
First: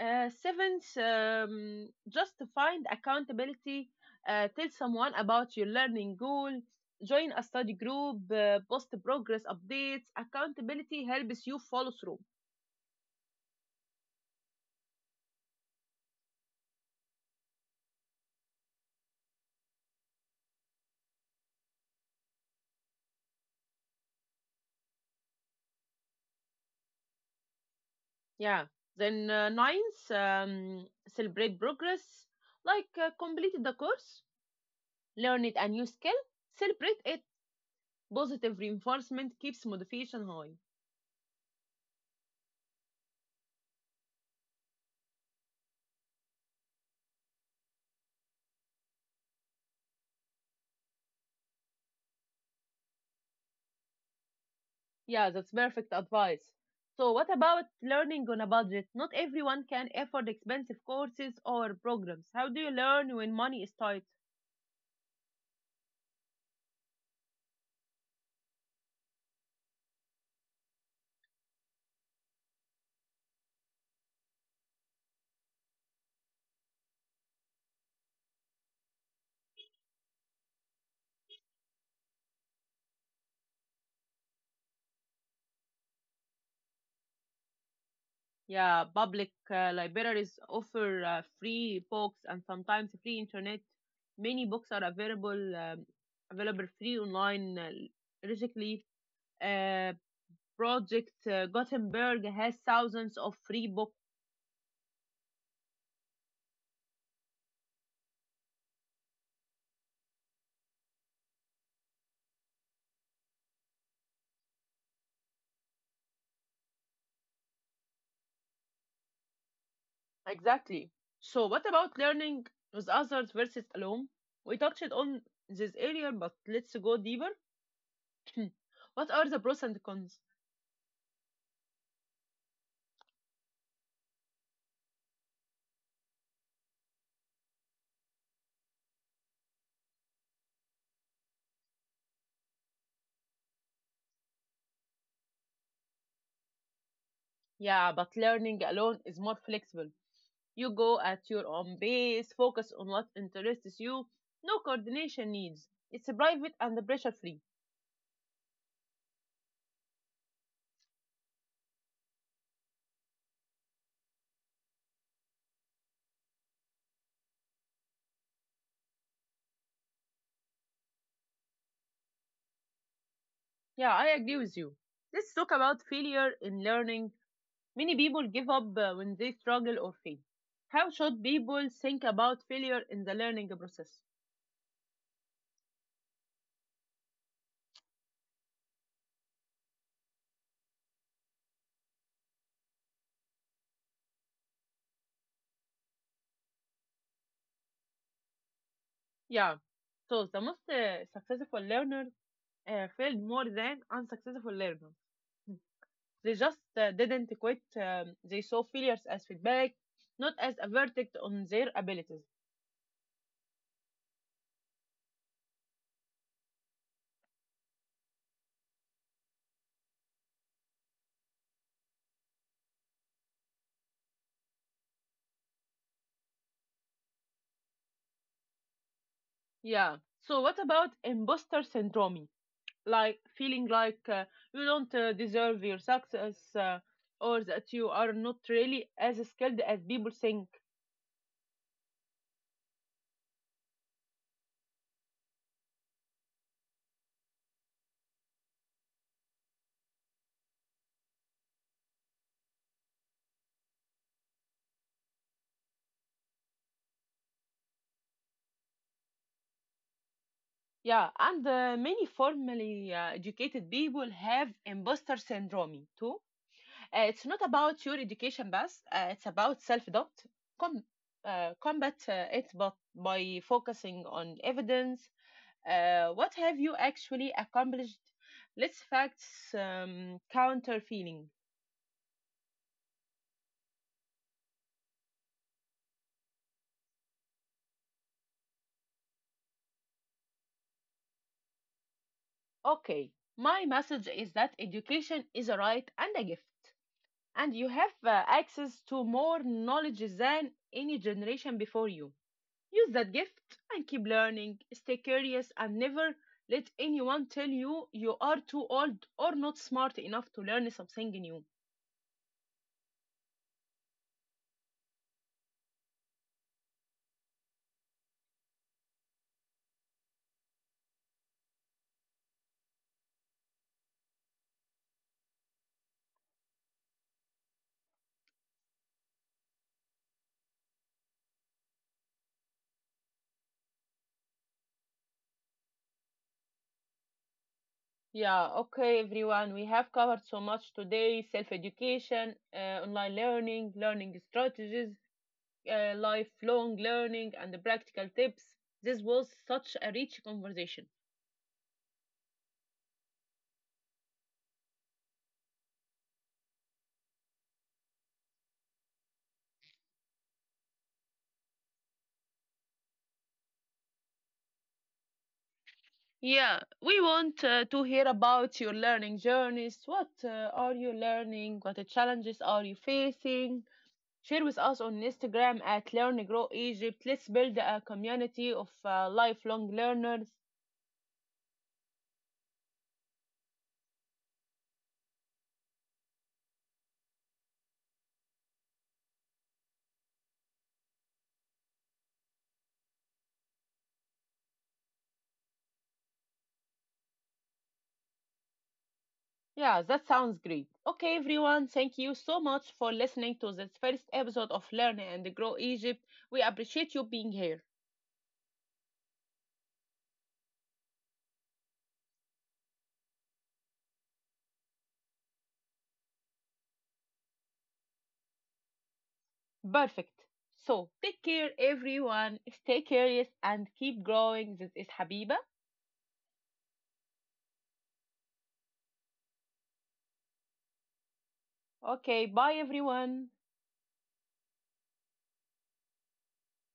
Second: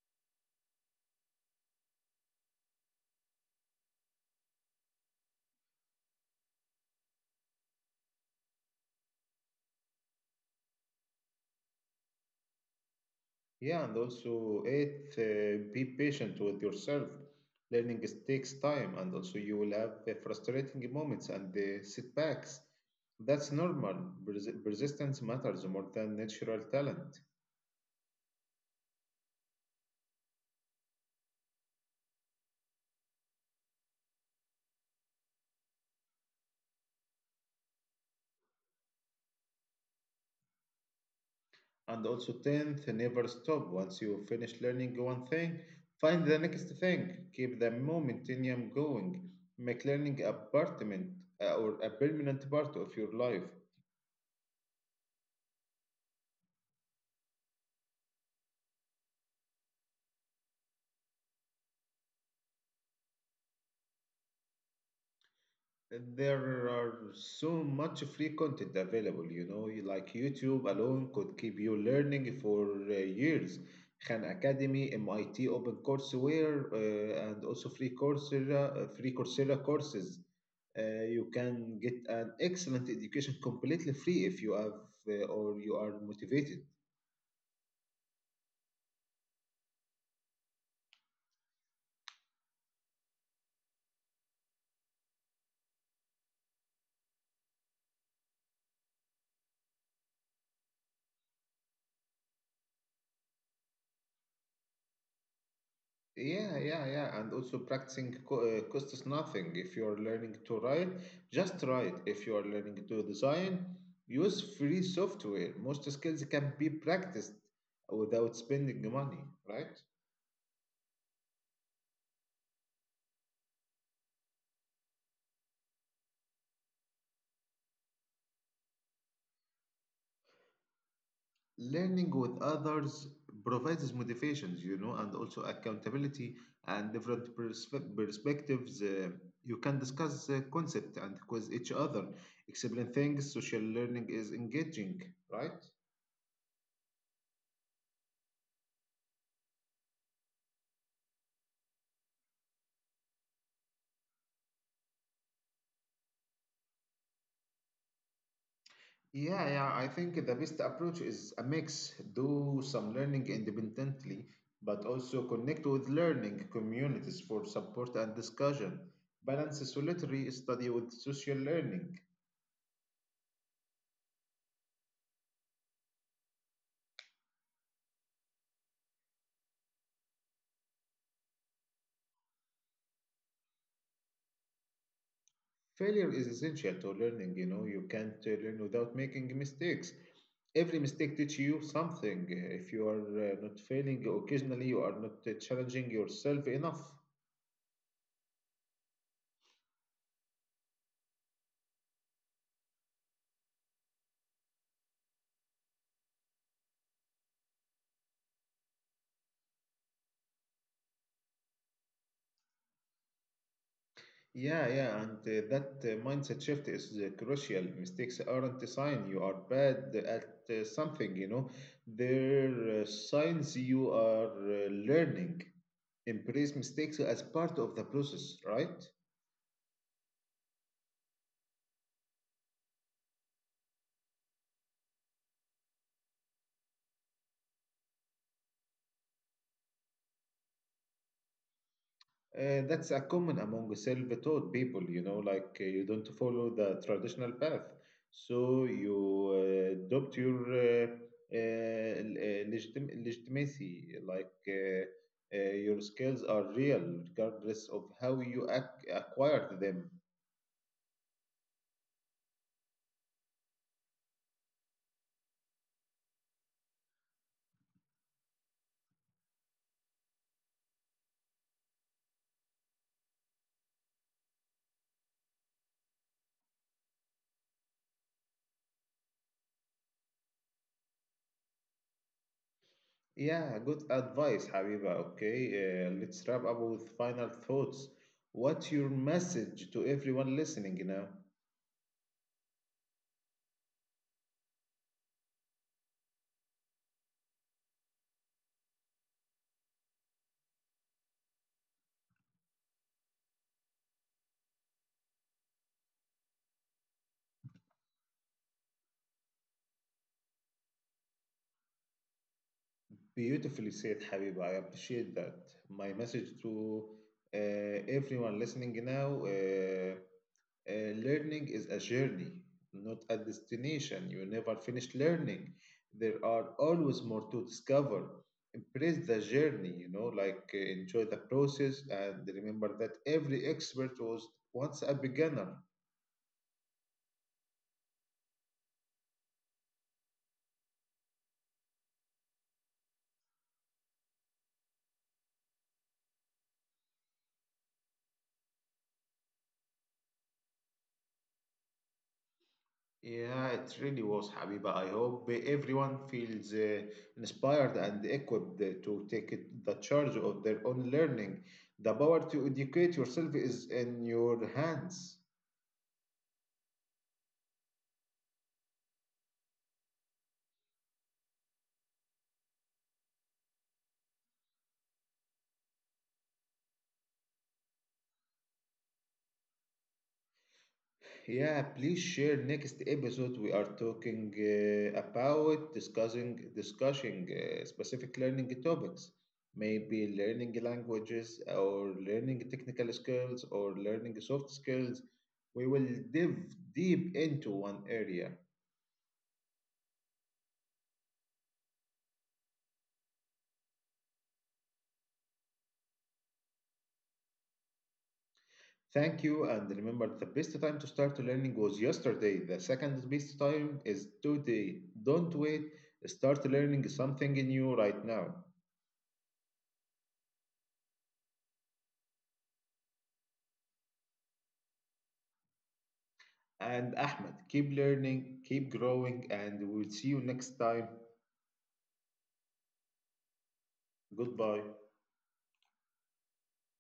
B: Seventh, just to find accountability. Tell someone about your learning goal. Join a study group. Post progress updates. Accountability helps you follow through.
A: Yeah, and also, eighth, be patient with yourself. Learning takes time, and also, you will have frustrating moments and setbacks. That's normal. Persistence matters more than natural talent.
B: Yeah. Then ninth, celebrate progress, like completed the course, learned a new skill, celebrate it. Positive reinforcement keeps motivation high.
A: And also, 10th, never stop. Once you finish learning one thing, find the next thing. Keep the momentum going. Make learning a permanent or a permanent part of your life.
B: Yeah, that's perfect advice. So, what about learning on a budget? Not everyone can afford expensive courses or programs. How do you learn when money is tight?
A: There are so much free content available, you know, like YouTube alone could keep you learning for uh, years. Khan Academy, MIT Open Courseware, and also free Coursera courses. You can get an excellent education completely free if you have or you are motivated.
B: Yeah, public libraries offer free books and sometimes free internet. Many books are available available free online, digitally. Uh, Project Gutenberg has thousands of free books.
A: Yeah, yeah, yeah. And also practicing co costs nothing. If you're learning to write, just write. If you're learning to design, use free software. Most skills can be practiced without spending money, right?
B: Exactly. So, what about learning with others versus alone? We touched on this earlier, but let's go deeper. What are the pros and cons?
A: Learning with others provides motivations, you know, and also accountability and different perspectives. You can discuss the concept and quiz each other, explain things. Social learning is engaging, right?
B: Yeah, but learning alone is more flexible. You go at your own pace, focus on what interests you, no coordination needs. It's private and pressure free.
A: Yeah, yeah, I think the best approach is a mix. Do some learning independently, but also connect with learning communities for support and discussion. Balance solitary study with social learning.
B: Yeah, I agree with you. Let's talk about failure in learning. Many people give up when they struggle or fail. How should people think about failure in the learning process?
A: Failure is essential to learning, you know, you can't learn without making mistakes. Every mistake teaches you something. If you are not failing occasionally, you are not challenging yourself enough.
B: Yeah, so the most successful learner failed more than unsuccessful learner. They just didn't quit. They saw failures as feedback, not as a verdict on their abilities.
A: Yeah, yeah, and that mindset shift is crucial. Mistakes aren't a sign you are bad at something, you know. They're signs you are learning. Embrace mistakes as part of the process, right?
B: Yeah. So what about imposter syndrome? Like feeling like you don't deserve your success, or that you are not really as skilled as people think.
A: That's a common among self-taught people, you know, like you don't follow the traditional path. So you adopt your legitimacy, your skills are real regardless of how you acquired them.
B: Yeah, and many formally educated people have imposter syndrome too. It's not about your education, but it's about self-doubt. Com- Combat it but by focusing on evidence. What have you actually accomplished? Let's facts counter feeling.
A: Yeah, good advice, Habiba. Okay, let's wrap up with final thoughts. What's your message to everyone listening now?
B: Okay, my message is that education is a right and a gift, and you have access to more knowledge than any generation before you. Use that gift and keep learning, stay curious, and never let anyone tell you you are too old or not smart enough to learn something new.
A: Beautifully said, Habiba. I appreciate that. My message to everyone listening now, learning is a journey, not a destination. You never finish learning. There are always more to discover. Embrace the journey, you know, like enjoy the process and remember that every expert was once a beginner.
B: Yeah, okay, everyone. We have covered so much today: self-education, online learning, learning strategies, lifelong learning, and the practical tips. This was such a rich conversation.
A: Yeah, it really was, Habiba. I hope everyone feels inspired and equipped to take the charge of their own learning. The power to educate yourself is in your hands.
B: Yeah, we want to hear about your learning journeys. What are you learning? What the challenges are you facing? Share with us on Instagram at Learn Grow Egypt. Let's build a community of lifelong learners.
A: Yeah, please share next episode. We are talking about discussing specific learning topics, maybe learning languages or learning technical skills or learning soft skills. We will dive deep into one area.
B: Yeah, that sounds great. Okay, everyone, thank you so much for listening to this first episode of Learn and Grow Egypt. We appreciate you being here.
A: Thank you, and remember the best time to start learning was yesterday. The second best time is today. Don't wait, start learning something new right now.
B: Perfect. So, take care, everyone. Stay curious and keep growing. This is Habiba.
A: And Ahmed, keep learning, keep growing, and we'll see you next time.
B: Okay, bye, everyone.
A: Goodbye.